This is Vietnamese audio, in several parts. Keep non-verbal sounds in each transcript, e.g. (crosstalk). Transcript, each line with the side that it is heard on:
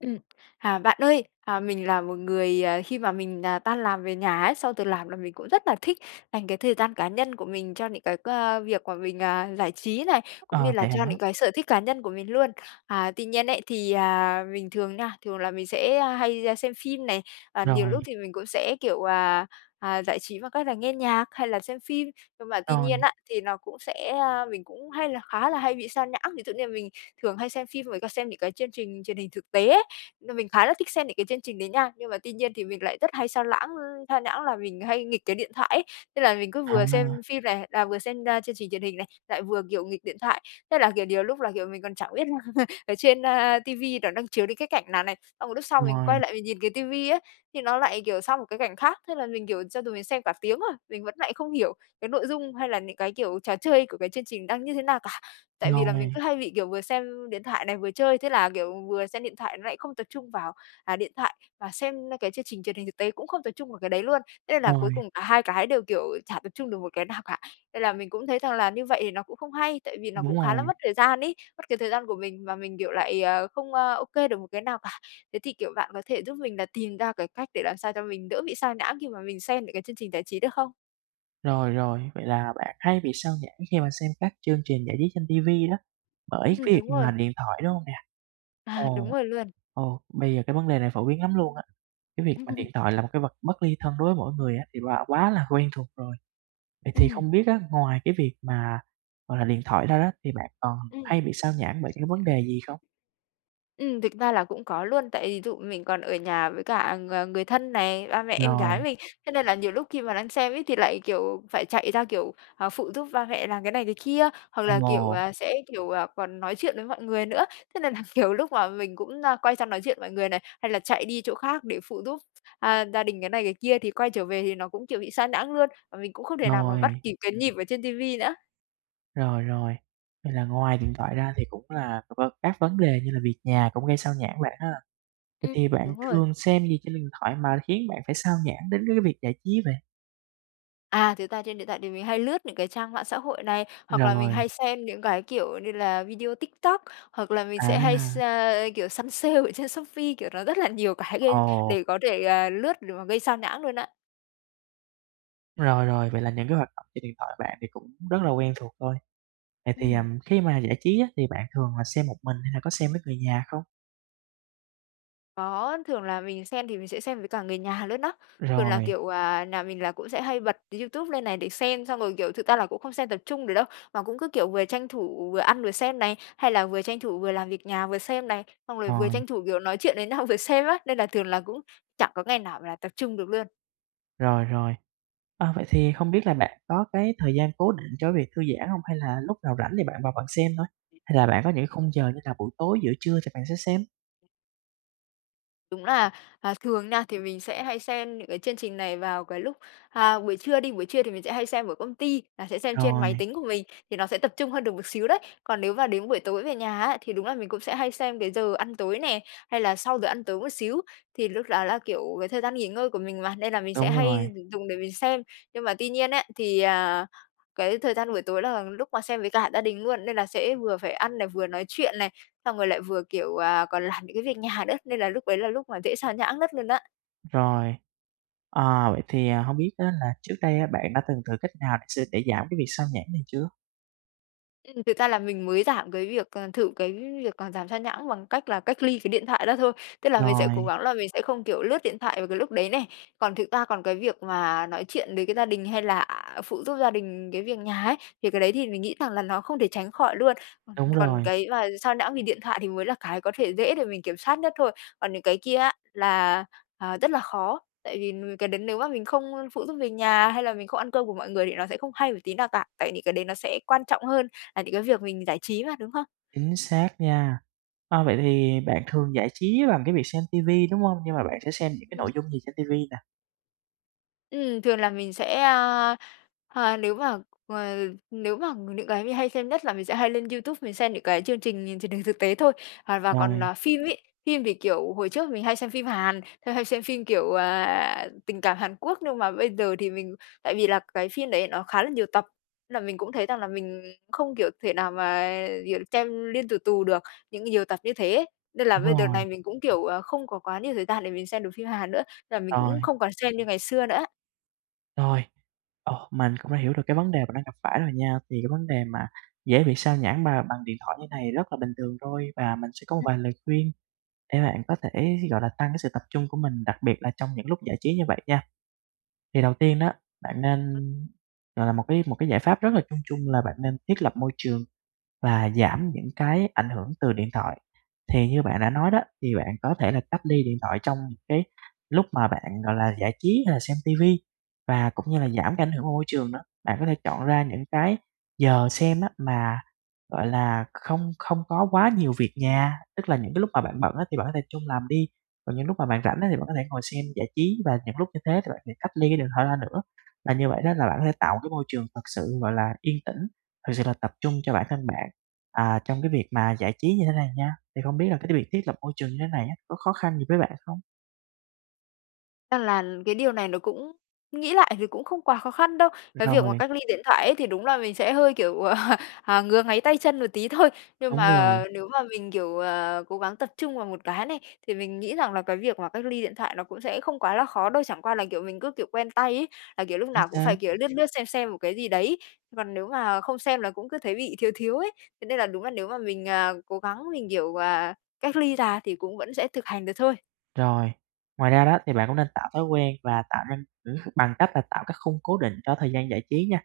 left: Ừm. À, bạn ơi, à, mình là một người, à, khi mà mình, à, tan làm về nhà ấy, sau từ làm là mình cũng rất là thích dành cái thời gian cá nhân của mình cho những cái, ơ, việc mà mình, à, giải trí này, cũng như
right: Ờ,
left: là
right: vậy
left: cho
right: hả?
left: những cái sở thích cá nhân của mình luôn. À, tuy nhiên ấy, thì, à, mình thường nha, thường là mình sẽ, a, hay, a, xem phim này, à, nhiều
right: Rồi.
left: lúc thì mình cũng sẽ, kiểu, à, à, giải trí bằng cách là nghe nhạc, hay là xem phim, nhưng mà tuy nhiên
right: Rồi.
left: á, thì nó cũng sẽ, a, mình cũng hay là khá là hay bị xao nhãng. Ví dụ như là mình thường hay xem phim với lại xem những cái chương trình truyền hình thực tế ấy, thì mình khá là thích xem những cái chương trình đấy nha, nhưng mà tuy nhiên thì mình lại rất hay xao lãng ưm, xao nhãng là mình hay nghịch cái điện thoại ấy, tức là mình cứ vừa xem
right: À.
left: phim này là vừa xem, a, chương trình truyền hình này, lại vừa kiểu nghịch điện thoại. Thế là, kiểu, nhiều lúc là, kiểu, mình còn chẳng biết là (chuckles) ở trên, a, ti vi nó đang chiếu đến cái cảnh nào này, xong rồi lúc sau mình quay
right: Ngoài.
left: lại mình nhìn cái ti vi ấy, thì nó lại, kiểu, sang một cái cảnh khác. Thế là mình, kiểu, cho dù mình xem cả tiếng rồi, mình vẫn lại không hiểu cái nội dung, hay là những cái, kiểu, trò chơi của cái chương trình đang như thế nào cả, tại vì là mình
right: Ngồi.
left: cứ hay bị, kiểu, vừa xem điện thoại này, vừa chơi, thế là, kiểu, vừa xem điện thoại nó lại không tập trung vào, à, điện thoại và xem cái chương trình truyền hình thực tế cũng không tập trung vào cái đấy luôn, thế nên là cuối
right: Rồi.
left: cùng cả hai cái đều, kiểu, chả tập trung được một cái nào cả. Nên là mình cũng thấy rằng là như vậy thì nó cũng không hay, tại vì nó
right: Đúng
left: cũng khá là
right: rồi.
left: mất thời gian ấy, mất cái thời gian của mình và mình, kiểu, lại, ờ, không, ơ, ô kê được một cái nào cả. Thế thì, kiểu, bạn có thể giúp mình là tìm ra cái cách để làm sao cho mình đỡ bị sao nhãng khi mà mình xem những cái chương trình giải trí được không?
right: Rồi, rồi, vậy là bạn hay bị xao nhãng khi mà xem các chương trình giải trí trên ti vi đó bởi
left: Ừm,
right: cái việc
left: đúng
right: mà
left: rồi.
right: điện thoại, đúng hông nè?
left: À, đúng
right: Ồ,
left: rồi luôn.
right: ồ, bây giờ cái vấn đề này phổ biến lắm luôn á, cái việc mà điện
left: (laughs)
right: thoại là một cái vật bất ly thân đối với mỗi người á thì quà quá là quen thuộc rồi. Vậy thì
left: Ừm.
right: không biết á ngoài cái việc mà, gọi là, điện thoại ra đó, thì bạn còn
left: Ừm.
right: hay bị xao nhãng bởi cái vấn đề gì không?
left: Ừm, thực ra là cũng có luôn, tại ví dụ mình còn ở nhà với cả ng người thân này, ba, mẹ, em gái
right: Rồi.
left: mình, thế nên là nhiều lúc khi mà đang xem ấy thì lại, kiểu, phải chạy ra, kiểu, à, phụ giúp ba mẹ làm cái này cái kia, hoặc là, kiểu,
right: Ồ.
left: sẽ, kiểu, còn nói chuyện với mọi người nữa. Thế nên là nhiều lúc mà mình cũng, a, quay sang nói chuyện mọi người này, hay là chạy đi chỗ khác để phụ giúp, a, gia đình cái này, cái kia thì quay trở về thì nó cũng, kiểu, bị xao nhãng luôn và mình cũng không thể nào mà bắt
right: Rồi.
left: kịp cái nhịp ở trên ti vi nữa.
right: Rồi, rồi. Vậy là ngoài điện thoại ra thì cũng là v vân các vấn đề như là việc nhà cũng gây xao nhãng bạn ha. Vậy
left: Ừm,
right: thì bạn
left: đúng rồi.
right: thường xem gì trên điện thoại mà khiến bạn phải xao nhãng đến c cái việc giải trí vậy?
left: À, thật ra trên điện thoại thì mình hay lướt những cái trang mạng xã hội này, hoặc là mình
right: Rồi.
left: hay xem những cái, kiểu như là, video TikTok, hoặc là mình sẽ hay s
right: À.
left: kiểu, săn sale ở trên Shopee, kiểu, nó rất là nhiều cái gây
right: Ồ.
left: để có thể, ờ, lướt để mà gây xao nhãng luôn á.
right: Rồi, rồi, vậy là những cái hoạt động trên điện thoại bạn thì cũng rất là quen thuộc thôi. Vậy thì, à,
left: Ừm.
right: khi mà giải trí á thì bạn thường là xem một mình hay là có xem với người nhà không?
left: Có, thường là mình xem thì mình sẽ xem với cả người nhà luôn á. Thường là,
right: Rồi.
left: kiểu, à, nhà mình là cũng sẽ hay bật YouTube lên này để xem, xong rồi, kiểu, thực ra là cũng không xem tập trung được đâu, mà cũng cứ, kiểu, vừa tranh thủ vừa ăn vừa xem này, hay là vừa tranh thủ vừa làm việc nhà vừa xem này, xong rồi vừa
right: Rồi
left: tranh thủ, kiểu, nói chuyện với nhau vừa xem á, nên là thường là cũng chẳng có ngày nào là tập trung được luôn.
right: Rồi, rồi. Ờ, vậy thì không biết là bạn có cái thời gian cố định cho cái việc thư giãn hông, hay là lúc nào rảnh thì bạn vào bạn xem thôi? Hay là bạn có những cái khung giờ như là buổi tối, giữa trưa thì bạn sẽ xem?
left: Đúng là, à, thường nha, thì mình sẽ hay xem những cái chương trình này vào cái lúc, à, buổi trưa đi, buổi trưa thì mình sẽ hay xem ở công ty, là sẽ xem trên
right: Rồi.
left: máy tính của mình, thì nó sẽ tập trung hơn được một xíu đấy, còn nếu mà đến buổi tối về nhà á, thì đúng là mình cũng sẽ hay xem cái giờ ăn tối nè, hay là sau giờ ăn tối một xíu. Thì lúc đó là, kiểu, cái thời gian nghỉ ngơi của mình mà, nên là mình sẽ
right: Đúng
left: hay
right: rồi.
left: dùng để mình xem, nhưng mà tuy nhiên ấy, thì, à, cái thời gian buổi tối là lúc mà xem với cả gia đình luôn nên là sẽ vừa phải ăn này, vừa nói chuyện này, xong rồi lại vừa, kiểu, à, còn làm những cái việc nhà nữa, nên là lúc ấy là lúc mà dễ xao nhãng nhất luôn á.
right: Rồi. Ờ, vậy thì, à, hông biết á là trước đây á bạn đã từng thử cách nào s để giảm cái việc sao nhãng này chưa?
left: Ừm, thực ra là mình mới giảm cái việc ờ, thử cái việc giảm sao nhãng bằng cách là cách ly cái điện thoại đó thôi, tức là mình sẽ cố
right: Rồi.
left: gắng là mình sẽ không, kiểu, lướt điện thoại vào cái lúc đấy này. Còn thực ra còn cái việc mà nói chuyện với cái gia đình hay là phụ giúp gia đình cái việc nhà ấy, thì cái đấy thì mình nghĩ rằng là nó không thể tránh khỏi luôn.
right: Đúng
left: Còn
right: rồi.
left: cái mà sao nhãng vì điện thoại thì mới là cái có thể dễ để mình kiểm soát nhất thôi, còn những cái kia á là, à, rất là khó, tại vì, ừm, cái đấy nếu mà mình không phụ giúp việc nhà hay là mình không ăn cơm của mọi người thì nó sẽ không hay một tí nào cả, tại những cái đấy nó sẽ quan trọng hơn là những cái việc mình giải trí mà, đúng không?
right: Chính xác nha. Ờ, vậy thì bạn thường giải trí bằng cái việc xem ti vi, đúng hông? Nhưng mà bạn sẽ xem những cái
left: Ừm.
right: nội dung gì trên ti vi nè?
left: Ừm, thường là mình sẽ, ơ, a, nếu mà, ờ, nếu mà những cái mình hay xem nhất là mình sẽ hay lên YouTube mình xem những cái chương trình nh truyền hình thực tế thôi. Hà và còn
right: Rồi.
left: phim ấy, phim thì, kiểu, hồi trước mình hay xem phim Hàn, hay xem phim, kiểu, à, tình cảm Hàn Quốc, nhưng mà bây giờ thì mình tại vì là cái phim đấy nó khá là nhiều tập, nên là mình cũng thấy rằng là mình không, kiểu, thể nào mà, kiểu, xem liên tù tù được những nhiều tập như thế. Nên là
right: Đúng
left: bây đợt
right: rồi.
left: này mình cũng, kiểu, ờ, không có quá nhiều thời gian để mình xem được phim Hàn nữa, nên là mình
right: Rồi.
left: cũng không còn xem như ngày xưa nữa.
right: Rồi, ờ, mình cũng đã hiểu được cái vấn đề bạn đang gặp phải rồi nha. Thì cái vấn đề mà dễ bị xao nhãng bà bằng điện thoại như thế này rất là bình thường thôi, và mình sẽ có một
left: Ừm.
right: vài lời khuyên để bạn có thể, gọi là, tăng cái sự tập trung của mình, đặc biệt là trong những lúc giải trí như vậy nha. Thì đầu tiên đó bạn
left: Ừm.
right: nên, gọi là, một cái một cái giải pháp rất là chung chung là bạn nên thiết lập môi trường và giảm những cái ảnh hưởng từ điện thoại. Thì như bạn đã nói đó, thì bạn có thể là cách ly điện thoại trong cái lúc mà bạn, gọi là, giải trí hay là xem ti vi và cũng như là
left: Ừm.
right: giảm cái ảnh hưởng của môi trường nữa. Bạn có thể chọn ra những cái giờ xem á mà, gọi là, không không có quá nhiều việc nhà, tức là những cái lúc mà bạn bận á thì bạn có thể trung làm đi, còn những lúc mà bạn rảnh á thì bạn có thể ngồi xem giải trí và những lúc như thế thì bạn hãy cách ly cái điện thoại ra nữa. Và như vậy đó là bạn có thể tạo một cái môi trường thực sự, gọi là, yên tĩnh, thực sự là tập trung cho bản thân bạn, à, trong cái việc mà giải trí như thế này nha. Thì không biết là cái cái việc thiết lập môi trường như thế này á có khó khăn gì với bạn không?
left: Ơ, là cái điều này nó cũng nghĩ lại thì cũng không quá khó khăn đâu. Cái việc mà
right: Rồi.
left: cách ly điện thoại ấy thì đúng là mình sẽ hơi, kiểu, (laughs) ờ, ngứa ngáy tay chân một tí thôi, nhưng
right: Đúng rồi.
left: mà nếu mà mình, kiểu, ờ, cố gắng tập trung vào một cái này, thì mình nghĩ rằng là cái việc mà cách ly điện thoại nó cũng sẽ không quá là khó đâu, chẳng qua là, kiểu, mình cứ, kiểu, quen tay ấy, là, kiểu, lúc
right: Chính
left: nào cũng
right: xác.
left: phải, kiểu, lướt lướt, xem xem một cái gì đấy. Còn nếu mà không xem là cũng cứ thấy bị thiếu thiếu ấy, thế nên là đúng là nếu mà mình, à, cố gắng, mình, kiểu, ờ, cách ly ra thì cũng vẫn sẽ thực hành được thôi.
right: Rồi, ngoài ra đó thì bạn cũng nên tạo thói quen và tạo nên bằng cách là tạo cái khung cố định cho thời gian giải trí nha.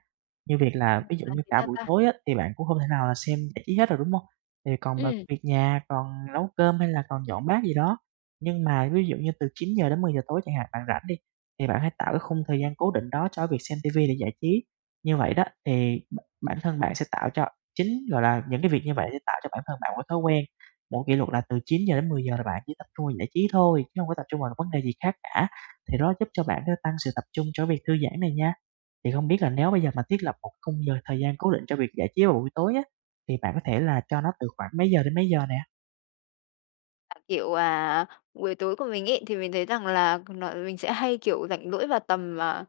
right: Như việc
left: Ừm,
right: là ví dụ
left: là
right: như
left: thế
right: cả
left: nào
right: buổi
left: ta?
right: tối á thì bạn cũng hông thể nào là xem giải trí hết rồi, đúng hông? Thì còn mà
left: Ừm.
right: việc nhà, còn nấu cơm, hay là còn dọn bát gì đó. Nhưng mà ví dụ như từ 9:00-10:00 tối chẳng hạn bạn rảnh đi, thì bạn hãy tạo cái khung thời gian cố định đó cho việc xem ti vi để giải trí. Như vậy đó, thì bả bản thân bạn sẽ tạo cho chính, gọi là, những cái việc như vậy sẽ tạo cho bản thân bạn một cái thói quen. Mỗi kỷ luật là từ 9:00-10:00 là bạn chỉ tập trung vào giải trí thôi, chứ hông có tập trung vào vấn đề gì khác cả, thì đó, giúp cho bạn sẽ tăng sự tập trung cho cái việc thư giãn này nha. Thì không biết là nếu bây giờ mà thiết lập một khung giờ thời gian cố định cho việc giải trí vào buổi tối á, thì bạn có thể là cho nó từ khoảng mấy giờ đến mấy giờ nè?
left: À, kiểu, à, buổi tối của mình ấy thì mình thấy rằng là nó mình sẽ hay, kiểu, rảnh rỗi vào tầm, à,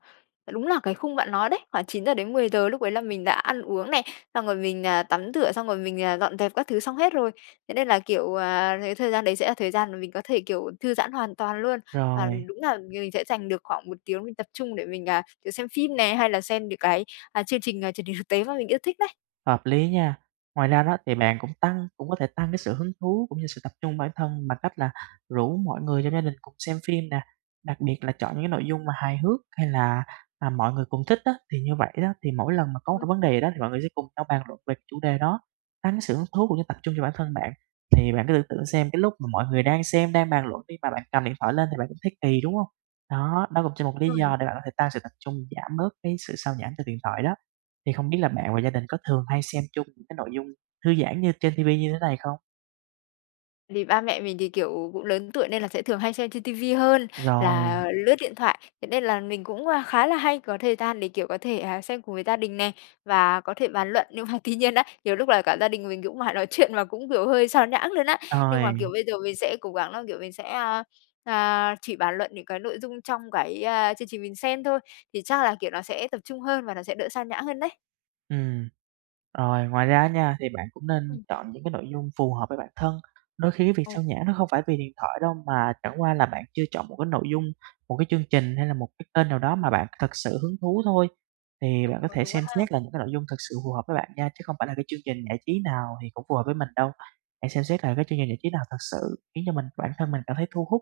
left: đúng là cái khung bạn nói đấy, khoảng 9:00-10:00, lúc đấy là mình đã ăn uống này, xong rồi mình, à, tắm rửa, xong rồi mình, à, dọn dẹp các thứ xong hết rồi, thế nên là, kiểu, à, cái thời gian đấy sẽ là thời gian mà mình có thể, kiểu, thư giãn hoàn toàn luôn. Và
right: Rồi.
left: đúng là m mình sẽ dành được khoảng 1 tiếng mình tập trung để mình, à, kiểu, xem phim nè, hay là xem những cái, à, chương trình, à, truyền hình thực tế mà mình yêu thích đấy.
right: Hợp lý nha. Ngoài ra đó thì bạn cũng tăng cũng có thể tăng cái sự hứng thú, cũng như sự tập trung bản thân bằng cách là rủ mọi người trong gia đình cùng xem phim nè, đặc biệt là chọn những cái nội dung mà hài hước hay là, à, mọi người cùng thích á. Thì như vậy đó, thì mỗi lần mà có một cái
left: (unintelligible)
right: vấn đề gì đó thì mọi người sẽ cùng nhau bàn luận về chủ đề đó, tăng cái sự hứng thú cũng như tập trung cho bản thân bạn. Thì bạn cứ tưởng tượng xem, cái lúc mà mọi người đang xem, đang bàn luận đi, mà bạn cầm điện thoại lên thì bạn cũng thấy kỳ, đúng hông? Đó, nó cũng cho một lý
left: Rồi.
right: do để bạn có thể tăng sự tập trung, giảm bớt cái sự sao nhãng từ điện thoại đó. Thì không biết là bạn và gia đình có thường hay xem chung những cái nội dung thư giãn như trên TV như thế này không?
left: Thì ba mẹ mình thì, kiểu, cũng lớn tuổi nên là sẽ thường hay xem trên TV hơn
right: Rồi.
left: là lướt điện thoại, thế nên là mình cũng, a, khá là hay có thời gian để, kiểu, có thể, à, xem cùng với gia đình nè, và có thể bàn luận. Nhưng mà tuy nhiên đấy, nhiều lúc là cả gia đình mình cũng mải nói chuyện mà cũng, kiểu, hơi sao nhãng luôn á. Nhưng mà,
right: Rồi.
left: kiểu, bây giờ mình sẽ cố gắng là, kiểu, mình sẽ, a, a, chỉ bàn luận những cái nội dung trong cái, a, chương trình mình xem thôi, thì chắc là, kiểu, nó sẽ tập trung hơn và nó sẽ đỡ sao nhãng hơn đấy.
right: Ừm. Rồi, ngoài ra á nha, thì bạn cũng nên
left: Ừm.
right: chọn những cái nội dung phù hợp với bản thân, đôi khi cái việc
left: Ồ.
right: sao nhãng nó không phải vì điện thoại đâu, mà chẳng qua là bạn chưa chọn một cái nội dung, một cái chương trình hay là một cái kênh nào đó mà bạn thực sự hứng thú thôi. Thì
left: Ờ,
right: bạn có
left: ờ,
right: thể
left: đúng quá
right: xem
left: ha.
right: xét là những cái nội dung thực sự phù hợp với bạn nha, chứ không phải là cái chương trình giải trí nào thì cũng phù hợp với mình đâu. Hãy xem xét là cái chương trình giải trí nào thực sự khiến cho mình, bản thân mình cảm thấy thu hút,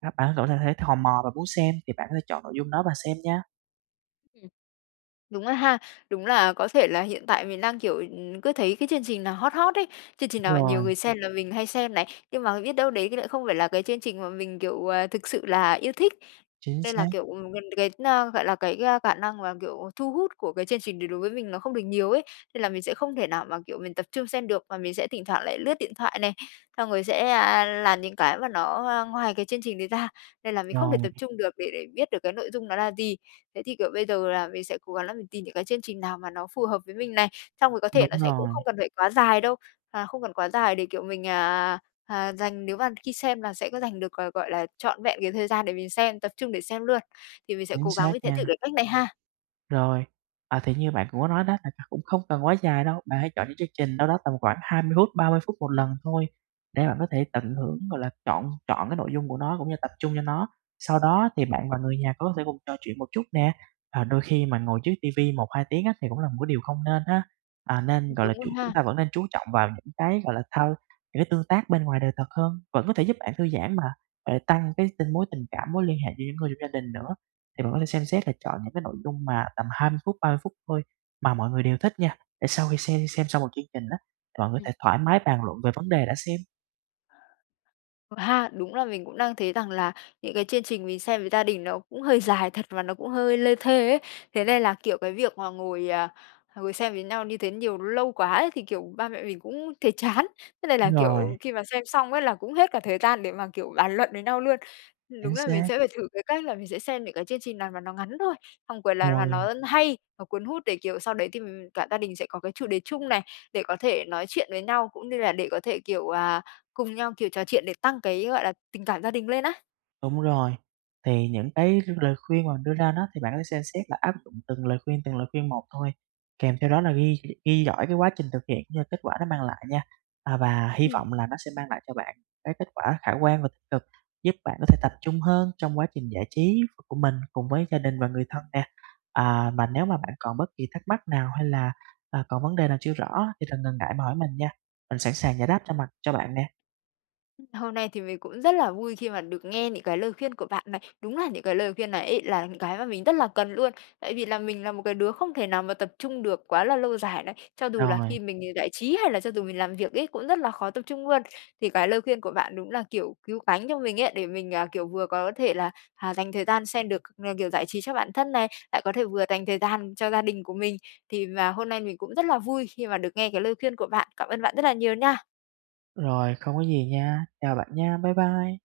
right: a, bạn có thể th thấy thò mò và muốn xem, thì bạn có thể chọn nội dung đó và xem nha.
left: Ừm, đúng rồi ha, đúng là có thể là hiện tại mình đang, kiểu, ừm, cứ thấy cái chương trình nào hot hot ấy, chương trình nào mà nhiều
right: Rồi.
left: người xem là mình hay xem này, nhưng mà biết đâu đấy lại không phải là cái chương trình mà mình, kiểu, à, thực sự là yêu thích.
right: Chính
left: Nên là,
right: xác.
left: kiểu, ừm, gần đến, gọi là, cái, a, cả năng mà, kiểu, thu hút của cái chương trình đấy đối với mình nó không được nhiều ấy, nên là mình sẽ không thể nào mà, kiểu, mình tập trung xem được, và mình sẽ thỉnh thoảng lại lướt điện thoại này, xong rồi sẽ, a, làm những cái mà nó, à, ngoài cái chương trình đấy ra, nên là mình không thể
right: Rồi.
left: tập trung được để để biết được cái nội dung nó là gì. Thế thì, kiểu, bây giờ là mình sẽ cố gắng là mình tìm những cái chương trình nào mà nó phù hợp với mình này, xong rồi có thể
right: Đúng
left: nó sẽ cũng
right: rồi.
left: không cần phải quá dài đâu, à, không cần quá dài để, kiểu, mình, à, à, dành nếu mà khi xem là sẽ có dành được, g gọi là, trọn vẹn cái thời gian để mình xem, tập trung để xem luôn, thì mình sẽ
right: Chính
left: cố gắng
right: xác
left: mình sẽ thử
right: nha.
left: cái cách này ha.
right: Rồi, à, thì như bạn cũng có nói đó, thật ra cũng không cần quá dài đâu, bạn hãy chọn những chương trình đâu đó tầm khoảng 20 phút, 30 phút một lần thôi, để bạn có thể tận hưởng, gọi là, trọn trọn cái nội dung của nó, cũng như tập trung cho nó, sau đó thì bạn và người nhà có thể cùng trò chuyện một chút nè. Và đôi khi mà ngồi trước ti vi 1-2 tiếng á thì cũng là một cái điều không nên ha, à, nên,
left: Ừm,
right: gọi
left: đúng
right: là,
left: rồi
right: chuyện chúng
left: ha!
right: ta vẫn nên chú trọng vào những cái, gọi là, thao những cái tương tác bên ngoài đời thật hơn, vẫn có thể giúp bạn thư giãn mà, mà lại tăng cái tình mối tình cảm, mối liên hệ với những người trong gia đình nữa. Thì vẫn có thể xem xét là chọn những cái nội dung mà tầm 20 phút, 30 phút thôi mà mọi người đều thích nha, để sau khi xem xem xong một chương trình á, thì mọi người có
left: Ừm.
right: thể thoải mái bàn luận về vấn đề đã xem.
left: Ờ ha, đúng là mình cũng đang thấy rằng là những cái chương trình mình xem với gia đình nó cũng hơi dài thật, và nó cũng hơi lê thê ấy, thế nên là, kiểu, cái việc mà ngồi, à, ngồi xem với nhau như thế nhiều lâu quá ấy thì, kiểu, ba mẹ mình cũng thấy chán. Thế nên là,
right: Đúng rồi.
left: kiểu, khi mà xem xong ấy là cũng hết cả thời gian để mà, kiểu, bàn luận với nhau luôn. Ừm, đúng
right: Chính
left: là mình
right: xác.
left: sẽ phải thử cái cách là mình sẽ xem những cái chương trình nào mà nó ngắn thôi, xong quyền là mà
right: Rồi.
left: nó hay, nó cuốn hút để, kiểu, sau đấy thì mình cả gia đình sẽ có cái chủ đề chung này, để có thể nói chuyện với nhau cũng như là để có thể, kiểu, à, cùng nhau, kiểu, trò chuyện để tăng cái, gọi là, tình cảm gia đình lên á.
right: Đúng rồi. Thì những cái l lời khuyên mà mình đưa ra nó, thì bạn có thể xem xét là áp dụng từng lời khuyên, từng lời khuyên một thôi, kèm theo đó là ghi gh ghi dõi cái quá trình thực hiện, cũng như là kết quả nó mang lại nha. À, và hy
left: Ừm.
right: vọng là nó sẽ mang lại cho bạn cái kết quả khả quan và tích cực, giúp bạn có thể tập trung hơn trong quá trình giải trí của mình cùng với gia đình và người thân nè. À, mà nếu mà bạn còn bất kỳ thắc mắc nào hay là, à, còn vấn đề nào chưa rõ á, thì đừng ngần ngại mà hỏi mình nha, mình sẵn sàng giải đáp cho mặt cho bạn nè.
left: Hôm nay thì mình cũng rất là vui khi mà được nghe những cái lời khuyên của bạn này. Đúng là những cái lời khuyên này ấy là những cái mà mình rất là cần luôn. Tại vì là mình là một cái đứa không thể nào mà tập trung được quá là lâu dài này, cho dù là
right: Rồi.
left: khi mình đi giải trí hay là cho dù mình làm việc ấy cũng rất là khó tập trung luôn, thì cái lời khuyên của bạn đúng là, kiểu, cứu cánh cho mình ấy, để mình, à, kiểu vừa có thể là, à, dành thời gian xem được, ờ, kiểu, giải trí cho bản thân này, lại có thể vừa dành thời gian cho gia đình của mình. Thì mà hôm nay mình cũng rất là vui khi mà được nghe cái lời khuyên của bạn. Cảm ơn bạn rất là nhiều nha.
right: Rồi, không có gì nha. Chào bạn nha, bye bye.